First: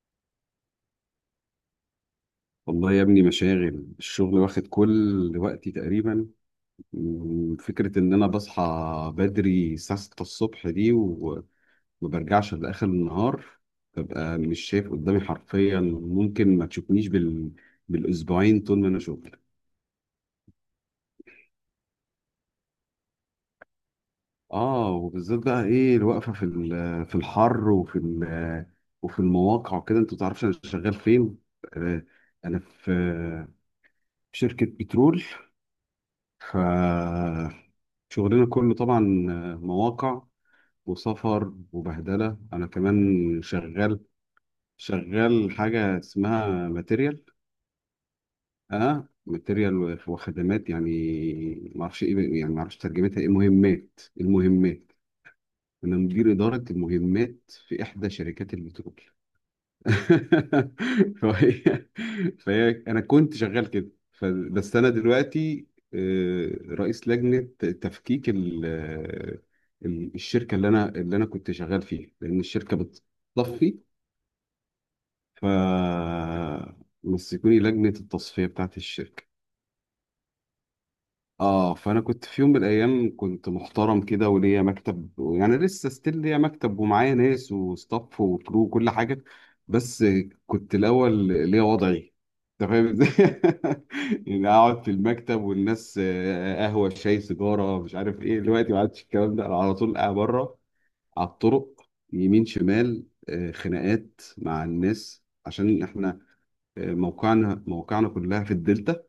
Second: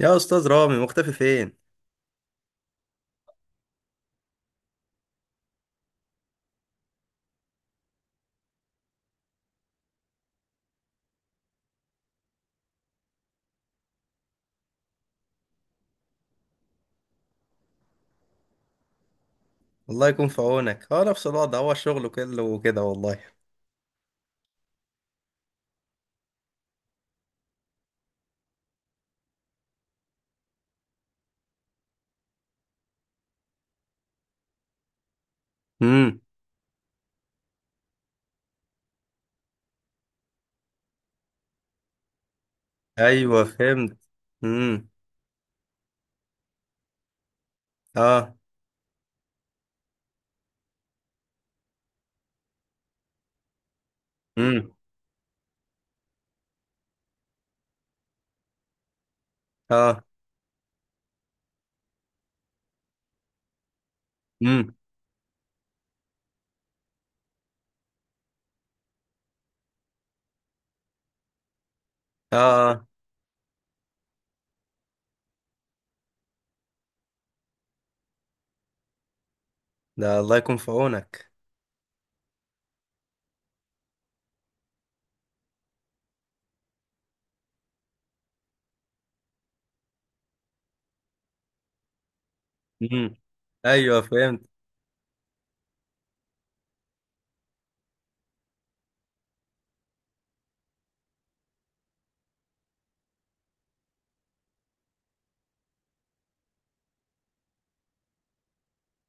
يا استاذ رامي، مختفي فين؟ والله يا ابني، مشاغل الشغل واخد كل وقتي تقريبا. فكرة ان انا بصحى بدري الساعة 6 الصبح دي وما برجعش لآخر النهار، ببقى مش شايف قدامي حرفيا، ممكن ما تشوفنيش بالاسبوعين طول ما انا شغل. الله يكون في عونك. اه، نفس الوضع، هو الشغل كله وكده والله. اه، وبالذات بقى ايه الوقفة في الحر وفي المواقع وكده، انت متعرفش انا شغال فين. آه، انا في شركة بترول. امم. ف شغلنا كله طبعا مواقع وسفر وبهدلة، أنا كمان ايوه، فهمت. شغال. امم. حاجة اسمها ماتيريال. اه. أه، ماتيريال وخدمات، يعني معرفش إيه، يعني معرفش ترجمتها إيه، مهمات. امم. المهمات، أنا مدير إدارة المهمات في إحدى شركات البترول. اه. فهي فهي انا كنت شغال كده، امم. بس انا دلوقتي رئيس لجنه تفكيك الشركه اللي انا كنت شغال فيها، اه. لان الشركه آه. بتطفي، فمسكوني لجنه التصفيه بتاعت الشركه. ده الله يكون في عونك. اه، فانا كنت في يوم من الايام كنت محترم كده وليا مكتب، يعني لسه ستيل ليا مكتب ومعايا ناس وستاف وكرو وكل حاجه. بس كنت الاول ليا وضعي، انت فاهم امم. ازاي. ايوه، فهمت. يعني اقعد في المكتب والناس قهوه شاي سيجاره مش عارف ايه. دلوقتي ما عادش الكلام ده، أنا على طول قاعد بره، على الطرق، يمين شمال، خناقات مع الناس عشان احنا موقعنا كلها في الدلتا.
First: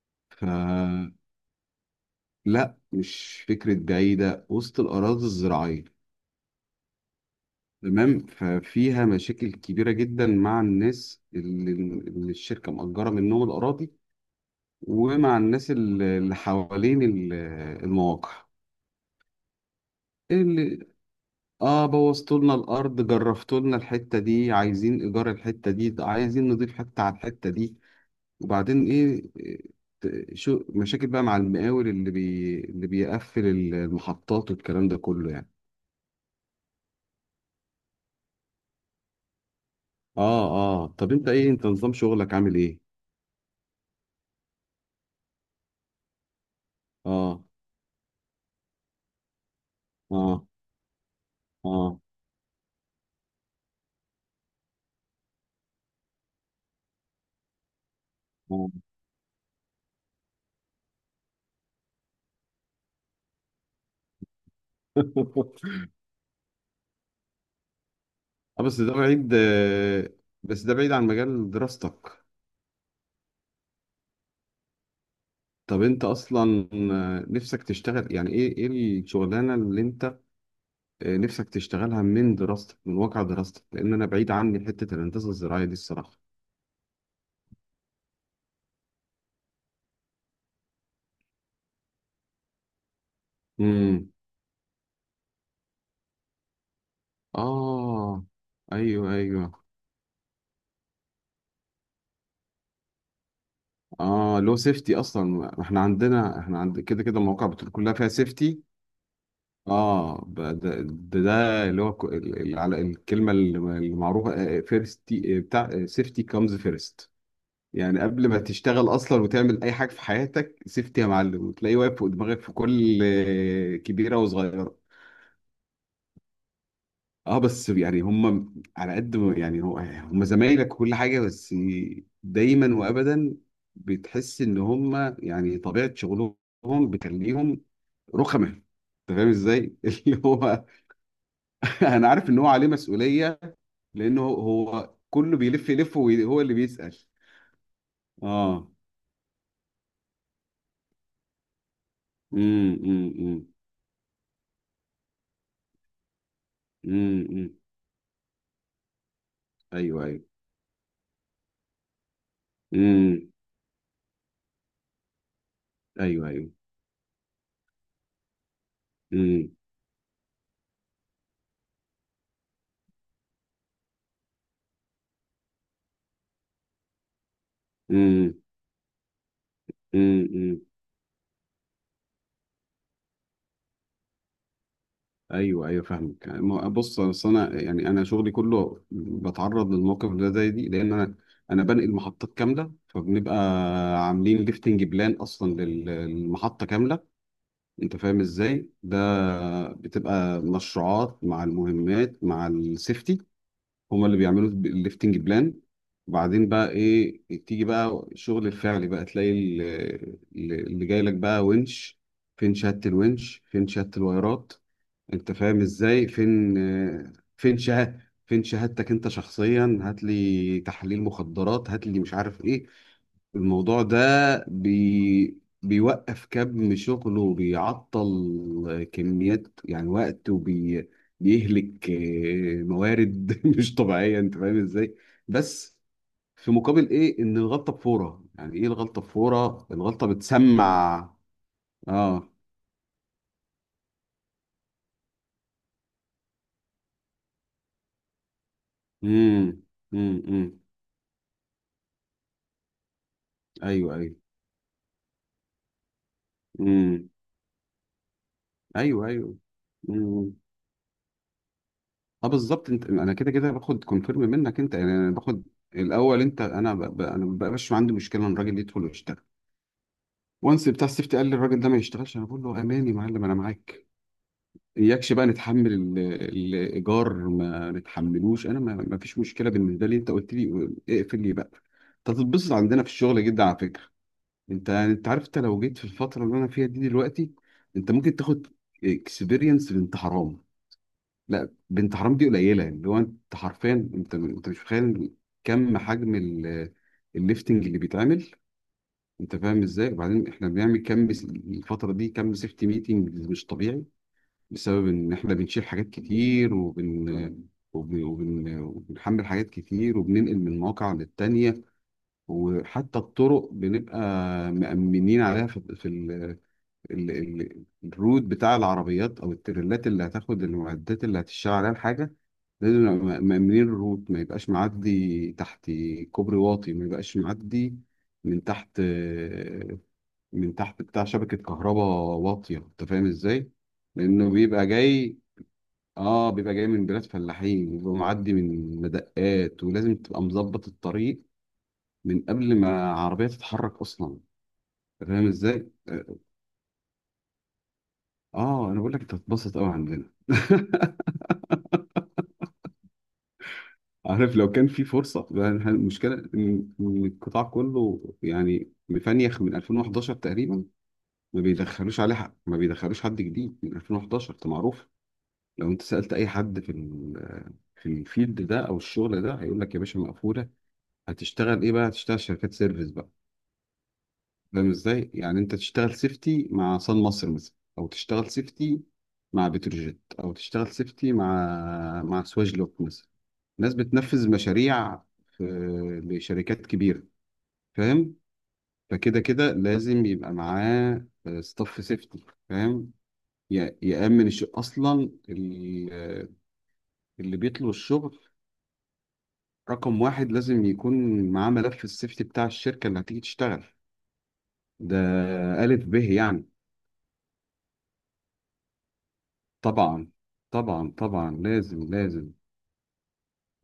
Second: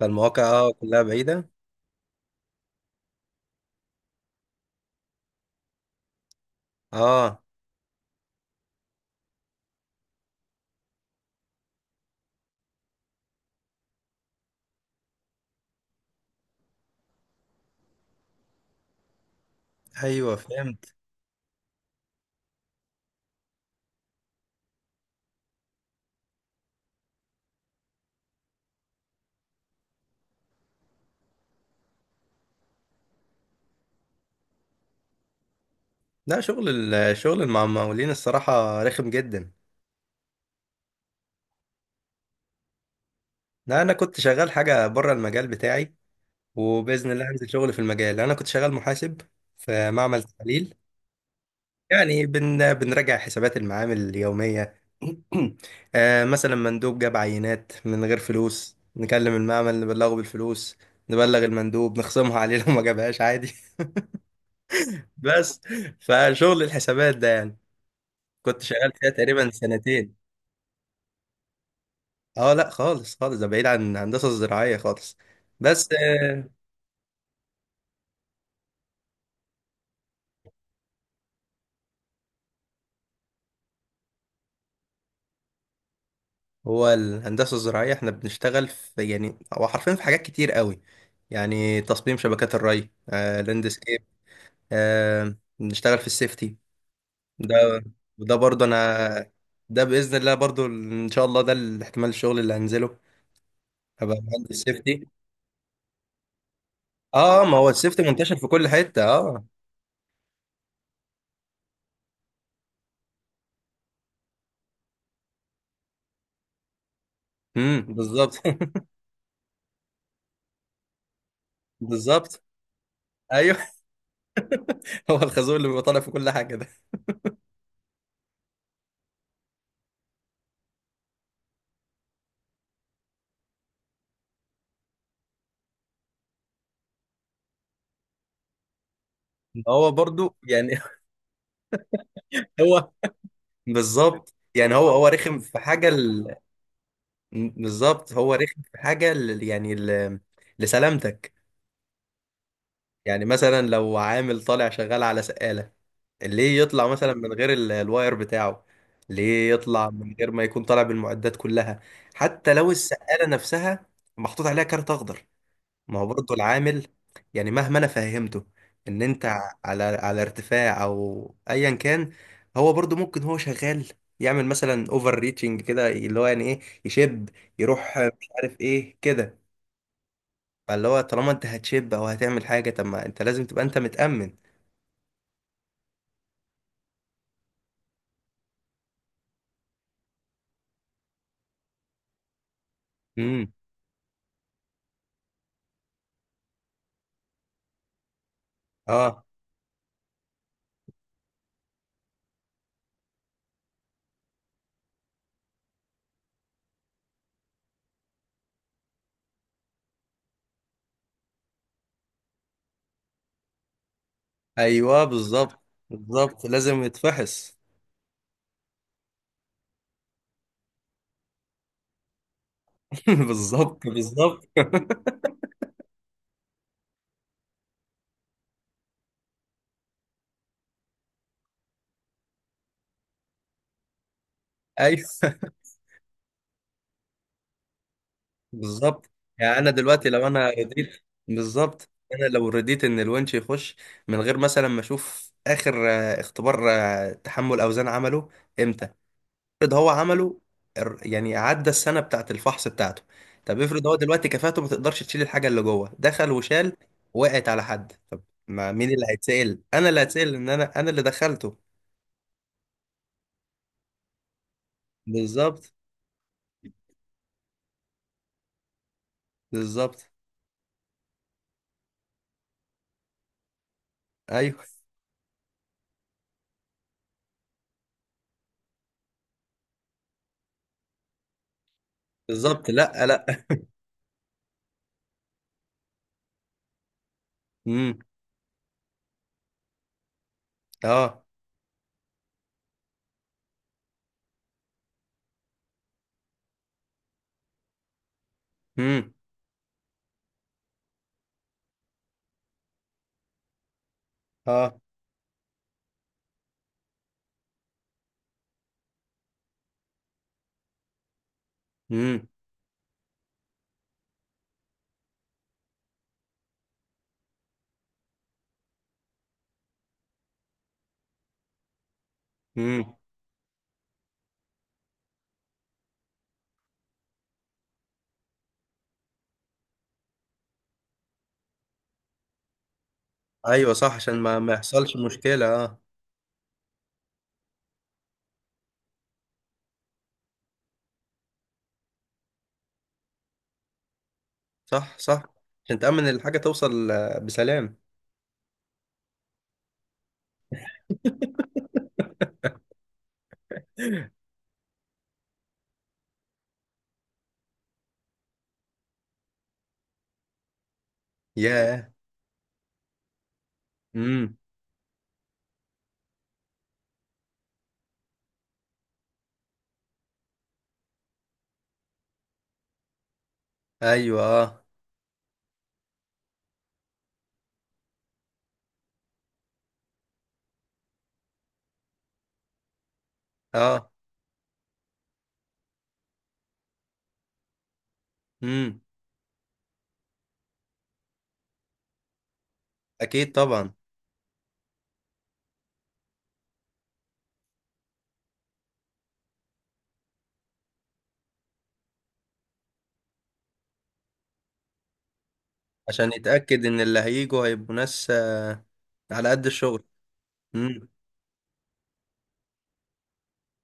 فالمواقع كلها بعيده. لا، مش فكرة بعيدة، وسط الأراضي الزراعية. اه. تمام، ففيها مشاكل كبيرة جدا مع الناس اللي الشركة مأجرة منهم الأراضي، ومع الناس اللي حوالين المواقع، ايوه، اللي، فهمت. اه، بوظتوا لنا الأرض، جرفتوا لنا الحتة دي، عايزين إيجار الحتة دي، عايزين نضيف حتة على الحتة دي. وبعدين إيه، شو مشاكل بقى مع المقاول اللي بيقفل المحطات والكلام ده كله يعني. لا، الشغل مع المقاولين، الصراحه رخم جدا. اه. اه، طب انت ايه، انت نظام شغلك عامل ايه. لا، انا كنت شغال حاجه بره المجال بتاعي. وباذن الله اه. هنزل شغل في المجال. انا كنت شغال محاسب في معمل اه. تحليل. اه. يعني بنراجع حسابات المعامل اليومية. مثلا مندوب جاب عينات من غير اه. فلوس، نكلم المعمل نبلغه بالفلوس، نبلغ المندوب نخصمها عليه، لو ما جابهاش عادي. بس، فشغل الحسابات ده يعني كنت بس شغال ده فيها بعيد. تقريبا سنتين. بس ده بعيد عن مجال دراستك. اه، لا خالص خالص، ده بعيد عن الهندسة الزراعية خالص. طب بس انت اصلا نفسك تشتغل، يعني ايه ايه الشغلانه اللي انت نفسك تشتغلها من دراستك، من واقع دراستك، لان انا بعيد عني حته الهندسه الزراعيه دي الصراحه. هو الهندسة الزراعية، احنا بنشتغل في، يعني هو حرفيا في حاجات كتير قوي. يعني تصميم شبكات الري، لاندسكيب، امم. نشتغل في السيفتي ده. اه. وده برضو ايوه انا، ايوه. ده باذن الله برضو ان شاء الله ده الاحتمال الشغل اللي هنزله. هبقى اه، مهندس لو سيفتي سيفتي. اصلا ما احنا عندنا، احنا عند كده كده اه، المواقع ما هو بتقول كلها السيفتي فيها منتشر في سيفتي. كل حته، اه. اه، ده اللي هو على الكلمه اللي معروفه، فيرست بتاع سيفتي، كامز فيرست. امم، يعني قبل بالظبط. ما تشتغل اصلا وتعمل اي حاجه في حياتك سيفتي يا معلم، وتلاقيه واقف فوق دماغك بالظبط. في كل ايوه. كبيره وصغيره. هو الخازوق اللي بيبقى طالع في كل حاجه ده. اه، بس يعني هم على قد ما، يعني هو هم زمايلك وكل حاجه، بس دايما وابدا بتحس ان هم يعني طبيعه شغلهم بتخليهم رخمه، انت فاهم ازاي؟ هو اللي برضو هو يعني، انا عارف ان هو عليه هو مسؤوليه. لانه بالظبط، هو يعني هو هو هو كله رخم في بيلف حاجه يلف وهو اللي بيسأل. بالظبط، هو رخم اه. في حاجه يعني لسلامتك. يعني امم. مثلا لو عامل طالع شغال على سقاله، ليه يطلع مثلا من إمم. غير الواير بتاعه؟ ليه يطلع ايوه من ايوه. غير ما يكون طالع بالمعدات كلها؟ حتى لو السقالة امم. نفسها محطوط عليها كارت اخضر، ما هو ايوه برضه ايوه. العامل، يعني مهما انا فهمته ان انت امم. على ارتفاع او ايا كان، هو برضه ممكن هو شغال يعمل مثلا اوفر ريتشنج كده، اللي هو يعني ايه، يشب، يروح مش امم عارف ايه كده. إمم. فاللي هو طالما انت هتشب او هتعمل حاجة، طب ما انت لازم تبقى انت متأمن. ايوه ايوه فاهمك. يعني بص، أصل انا يعني انا شغلي كله بتعرض للموقف ده زي دي، لان انا بنقل محطات كامله، فبنبقى امم. عاملين ليفتنج بلان اصلا للمحطه كامله. انت فاهم ازاي اه. ده، بتبقى مشروعات مع المهمات مع السيفتي، هما اللي بيعملوا الليفتنج بلان. وبعدين بقى ايه، تيجي بقى الشغل الفعلي، بقى تلاقي اللي جاي لك بقى ونش، فين شهادة الونش، فين شهادة الوايرات، ايوه، انت بالظبط. فاهم ازاي، بالظبط، فين لازم يتفحص. فين شهادة، فين شهادتك انت شخصيا، هات لي تحليل مخدرات، هات لي مش عارف ايه. الموضوع بالظبط، ده بالظبط. بيوقف كم شغله، وبيعطل كميات يعني وقت، بيهلك موارد مش طبيعية، انت فاهم ازاي. ايوه، بس في مقابل ايه، ان الغلطة بفورة، يعني ايه الغلطة بالظبط. يعني بفورة، انا الغلطة دلوقتي لو انا بتسمع. رضيت، بالظبط، انا اه. لو رضيت ان الونش يخش من غير مثلا ما اشوف اخر اختبار تحمل اوزان عمله. امتى؟ امم افرض هو عمله، إمم. يعني عدى السنه بتاعت الفحص بتاعته. طب افرض ايوه هو ايوه. دلوقتي كفاءته ما تقدرش تشيل الحاجه اللي جوه، دخل وشال، امم. وقعت على حد، طب ما مين اللي ايوه ايوه. هيتسأل؟ انا اللي إمم. هتسأل، ان انا اللي دخلته. اه بالظبط. انت انا كده كده باخد كونفيرم منك انت، يعني انا باخد بالظبط. الاول انت، انا انا ما بقاش عندي مشكله ان الراجل يدخل ويشتغل. بالظبط. وانس بتاع السيفتي قال لي الراجل ده ما يشتغلش، انا بقول له اماني يا معلم انا معاك. ايوه، اياكش بقى نتحمل الايجار ما نتحملوش، انا ما فيش مشكله بالنسبه لي، انت قلت لي اقفل لي بقى. انت هتتبسط بالظبط. عندنا في لا، الشغل جدا لا. على فكره. انت عارف، انت لو جيت في الفتره اللي انا فيها دي دلوقتي، انت امم. ممكن تاخد اكسبيرينس بنت حرام. اه. لا، بنت حرام دي قليله، يعني اللي هو انت حرفيا انت مش متخيل كم حجم الليفتنج اللي بيتعمل. امم. انت فاهم ازاي، وبعدين احنا بنعمل كم الفتره دي كم سيفتي ميتنج، مش طبيعي، اه. بسبب ان احنا بنشيل حاجات كتير وبنحمل حاجات كتير وبننقل من مواقع للتانية. امم، وحتى الطرق بنبقى مأمنين عليها، في الرود بتاع العربيات او التريلات اللي هتاخد المعدات اللي هتشتغل عليها الحاجه، لازم امم. نبقى مأمنين الروت، ما يبقاش معدي تحت كوبري واطي، ما يبقاش معدي من تحت، بتاع شبكه كهرباء واطيه، انت فاهم ازاي؟ ايوه صح، عشان لانه ما بيبقى يحصلش جاي. مشكله، اه. اه، بيبقى جاي من بلاد فلاحين، بيبقى معدي من مدقات، ولازم تبقى مظبط الطريق من قبل ما عربيه تتحرك اصلا، صح، انت صح، فاهم ازاي؟ عشان تامن اه. الحاجه توصل بسلام. انا بقول لك انت هتتبسط قوي عندنا. عارف، لو كان في فرصة، لأن المشكلة إن القطاع كله يعني مفنيخ من 2011 تقريبا، ما ياه. بيدخلوش عليه حق، ما بيدخلوش حد جديد من 2011 امم. ده معروف. لو أنت سألت أي حد في في الفيلد ده أو الشغل ده هيقول لك يا باشا مقفولة، هتشتغل إيه بقى؟ هتشتغل شركات سيرفيس بقى. ايوه. اه. فاهم إزاي؟ يعني أنت تشتغل سيفتي مع صن مصر مثلا، أو تشتغل سيفتي مع بتروجيت، أو تشتغل سيفتي مع سواجلوك مثلا. ناس اه. بتنفذ مشاريع في لشركات كبيرة، فاهم. امم. فكده كده لازم يبقى معاه ستاف سيفتي، فاهم. اكيد طبعا، يأمن أصلا اللي بيطلب الشغل، رقم واحد لازم يكون معاه ملف السيفتي بتاع الشركة اللي هتيجي تشتغل ده. ألف عشان به يعني. يتاكد ان اللي هيجوا هيبقوا ناس على قد الشغل. طبعا. امم. طبعا لازم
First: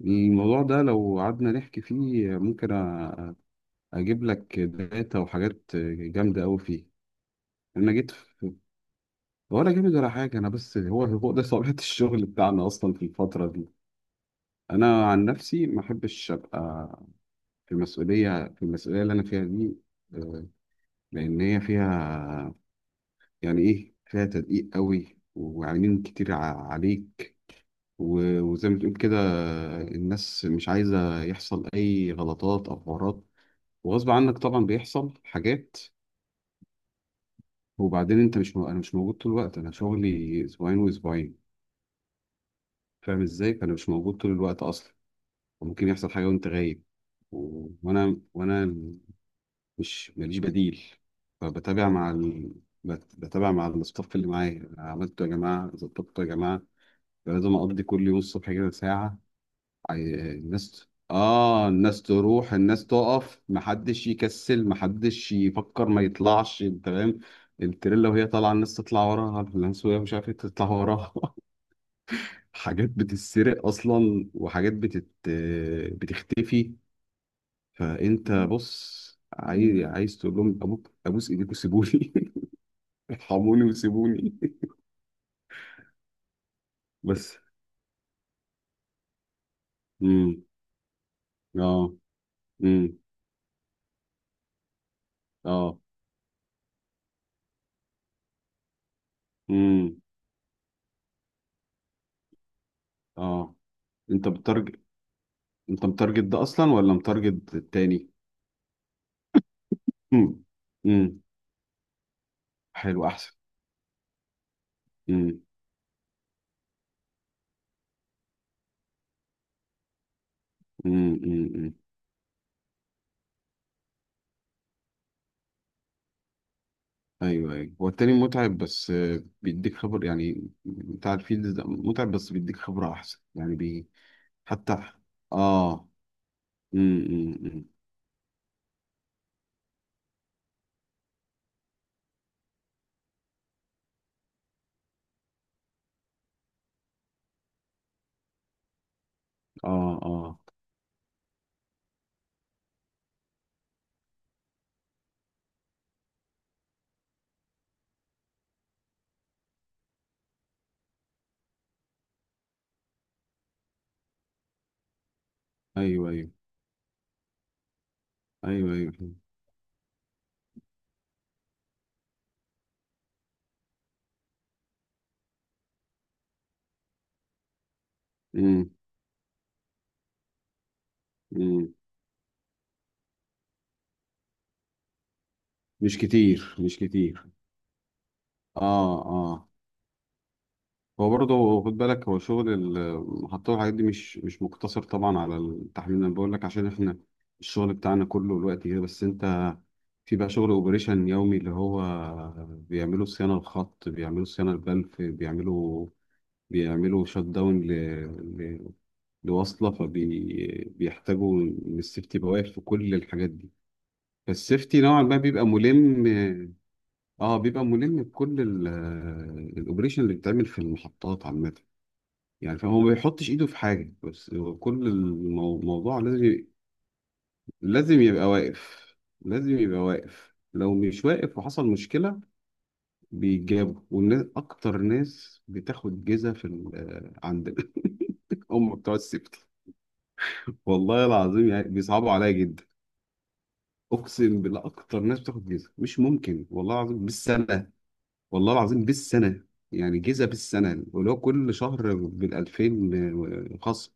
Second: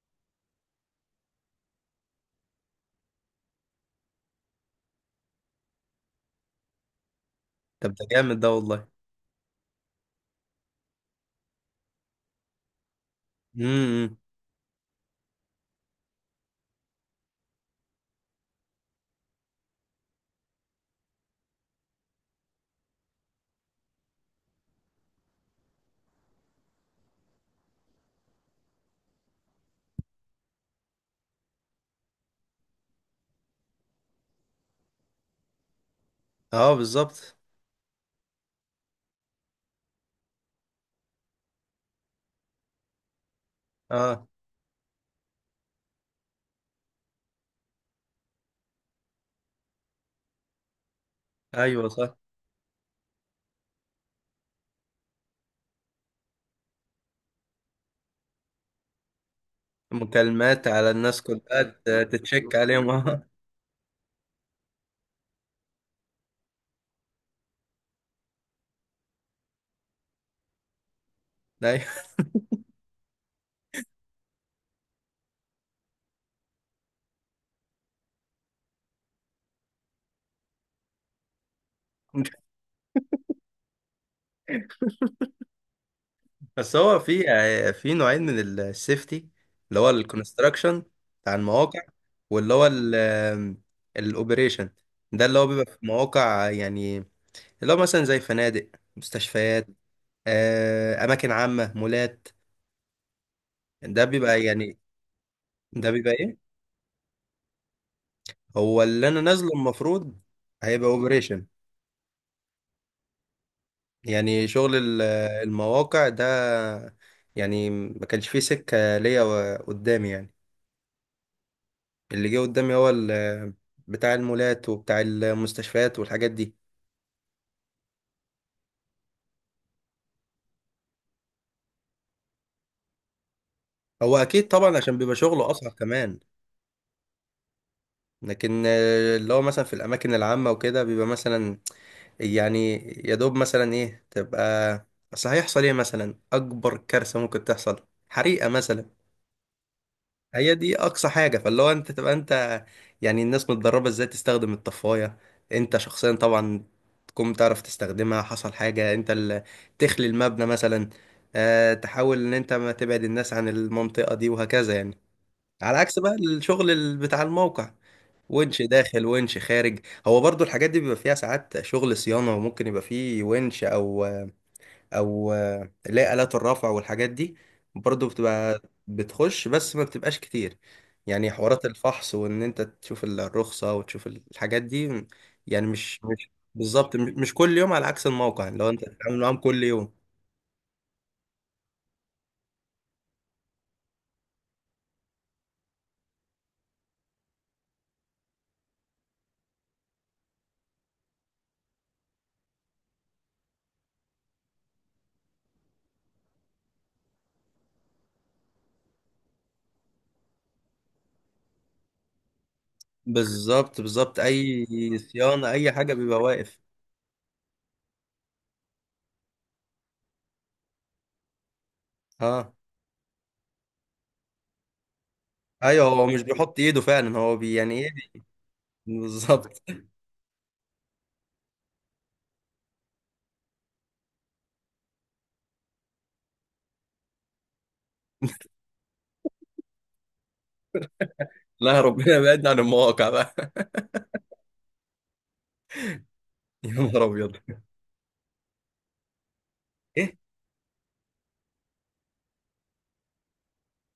الموضوع ده لو قعدنا نحكي فيه ممكن أجيب لك داتا وحاجات جامدة أوي فيه. طب انا ده جيت. جامد ده والله. ولا جامد ولا حاجة، أنا بس هو ده طبيعة الشغل بتاعنا أصلا في الفترة دي. امم. أنا عن نفسي ما أحبش أبقى في مسؤولية، في المسؤولية اللي أنا فيها دي، آه، لأن هي فيها، يعني إيه، فيها تدقيق قوي وعينين كتير عليك. و- وزي ما تقول كده الناس مش عايزة يحصل أي غلطات أو حوارات، وغصب عنك طبعا بيحصل حاجات. اه، بالظبط. وبعدين أنت مش م... أنا مش موجود طول الوقت، أنا شغلي أسبوعين وأسبوعين، فاهم إزاي، فأنا مش موجود اه. طول الوقت أصلا. وممكن يحصل حاجة وأنت غايب، و- وأنا مش ماليش بديل. ايوه فبتابع مع صح، بتابع مع الستاف اللي معايا، عملته يا جماعة، ظبطته يا جماعة. لازم أقضي كل يوم الصبح كده ساعة. مكالمات الناس، على الناس كلها آه، الناس تروح، تتشك الناس عليهم. تقف، محدش يكسل، محدش يفكر ما يطلعش تمام التريلا وهي طالعة، الناس تطلع وراها، الناس وهي مش عارفة تطلع وراها. ايوه. حاجات بتتسرق أصلا، وحاجات بتختفي. فانت بص، عايز تقول لهم ابوك، ابوس ايديك وسيبوني. ارحموني وسيبوني. بس هو في بس. في نوعين من السيفتي، اللي هو امم. الكونستراكشن بتاع المواقع، اه. واللي هو امم. الاوبريشن. ده اللي هو بيبقى في اه. مواقع يعني، اللي هو مثلا زي فنادق، مستشفيات، امم. اماكن عامة، مولات. اه، ده انت بيبقى يعني، بتارجت، انت ده بيبقى متارجت ايه، ده اصلا ولا متارجت التاني؟ هو اللي انا نازله المفروض امم. هيبقى امم. اوبريشن. حلو، احسن. يعني شغل امم. المواقع ده، يعني ما كانش فيه سكة ليا قدامي يعني، امم. امم. اللي جه قدامي هو بتاع المولات وبتاع المستشفيات والحاجات دي. ايوه ايوه، هو التاني متعب، بس بيديك خبر، يعني بتاع الفيلد ده متعب بس بيديك خبرة احسن، يعني بي. هو اكيد طبعا، حتى. عشان بيبقى شغله اصعب اه. كمان. أمم. لكن اللي هو مثلا في الاماكن العامه وكده بيبقى مثلا، يعني يا دوب مثلا ايه تبقى، اصل هيحصل ايه مثلا؟ اكبر كارثه ممكن تحصل حريقه مثلا. اه. اه. هي دي اقصى حاجه، فاللي هو انت تبقى انت، يعني الناس متدربه ازاي تستخدم الطفايه، انت شخصيا طبعا تكون بتعرف تستخدمها، حصل حاجه انت اللي تخلي المبنى مثلا، تحاول ان انت ما تبعد الناس عن المنطقه دي، وهكذا يعني. على عكس ايوه بقى ايوه. الشغل بتاع الموقع، ونش ايوه ايوه. داخل ونش خارج. هو برضو الحاجات دي بيبقى فيها ساعات شغل صيانه، وممكن يبقى فيه ونش او اللي هي آلات الرفع والحاجات دي، برضو بتبقى امم. بتخش بس ما بتبقاش كتير. يعني حوارات امم. الفحص وان انت تشوف الرخصة وتشوف الحاجات دي، يعني مش مش كتير، مش بالظبط، م- كتير. مش كل يوم، على عكس الموقع لو انت اه. بتتعامل معاهم اه، كل يوم. هو برضه خد بالك، هو شغل المحطة والحاجات دي مش مقتصر طبعا على التحميل، انا بقول لك عشان احنا الشغل بتاعنا كله الوقت كده، بس انت في بقى شغل اوبريشن يومي اللي هو بيعملوا صيانة الخط، بيعملوا صيانة البلف، بيعملوا شت داون ل... لوصلة، فبيحتاجوا إن السيفتي بواقف في كل الحاجات دي. بالظبط، بالظبط، اي فالسيفتي نوعا ما بيبقى صيانة اي حاجة ملم. بيبقى واقف. اه، بيبقى ملم بكل الاوبريشن اللي بيتعمل في المحطات عامه اه، يعني. فهو ما بيحطش ايده في حاجه، بس هو كل ايوه، الموضوع هو مش لازم بيحط ايده فعلا، هو يعني ايه. لازم يبقى واقف. لازم بالظبط. يبقى واقف، لو مش واقف وحصل مشكله، بيجابوا، والناس اكتر ناس بتاخد جزا في عندنا. هم بتوع السيفتي، والله العظيم يعني لا، بيصعبوا ربنا عليا يبعدنا عن جدا. المواقع بقى. اقسم بالله اكتر ناس بتاخد جزا، مش ممكن يا والله العظيم نهار ابيض. بالسنه، والله العظيم بالسنة، يعني ايه؟ جيزة بالسنة ولو كل شهر بالألفين خصم.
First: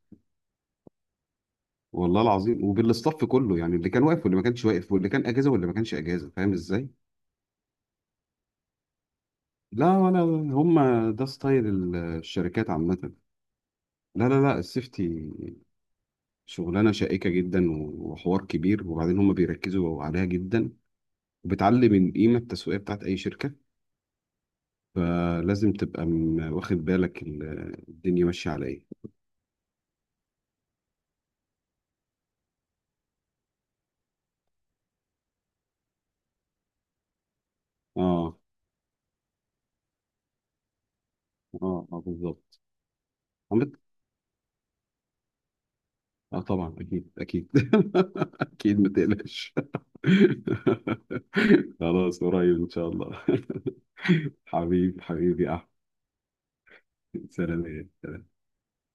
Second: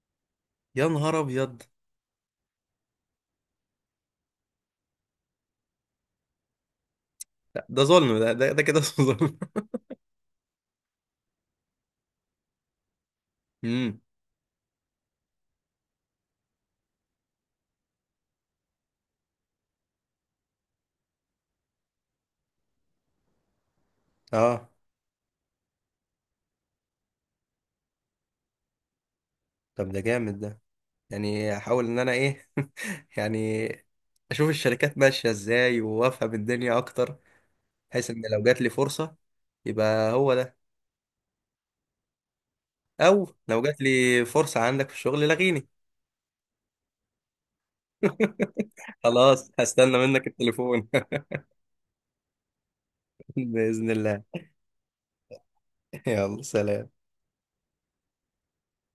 يا نهار ابيض. والله العظيم، وبالاستاف كله، يعني اللي كان واقف واللي ما كانش واقف، واللي كان أجازة واللي ما كانش أجازة، فاهم إزاي؟ لا، ده ظلم، ده كده، ظلم. لا، ولا، هم ده ستايل الشركات عامة. امم. لا لا لا، السيفتي شغلانة شائكة جدا وحوار كبير، وبعدين هم بيركزوا عليها جدا، وبتعلي من القيمة التسويقية بتاعت أي شركة، اه. فلازم تبقى واخد بالك الدنيا ماشية على إيه. طب ده جامد ده، يعني احاول ان انا ايه، يعني اشوف الشركات ماشيه ازاي وافهم الدنيا اكتر، بحيث ان اه. لو جات لي فرصه، يبقى هو ده، اه. اه بالظبط. او لو عامة، جات لي فرصه عندك في الشغل لغيني. اه طبعا، اكيد اكيد. اكيد ما خلاص، تقلقش. هستنى منك التليفون. خلاص، قريب ان شاء الله. باذن الله. حبيبي، حبيبي يا احمد. يلا، سلام. سلام.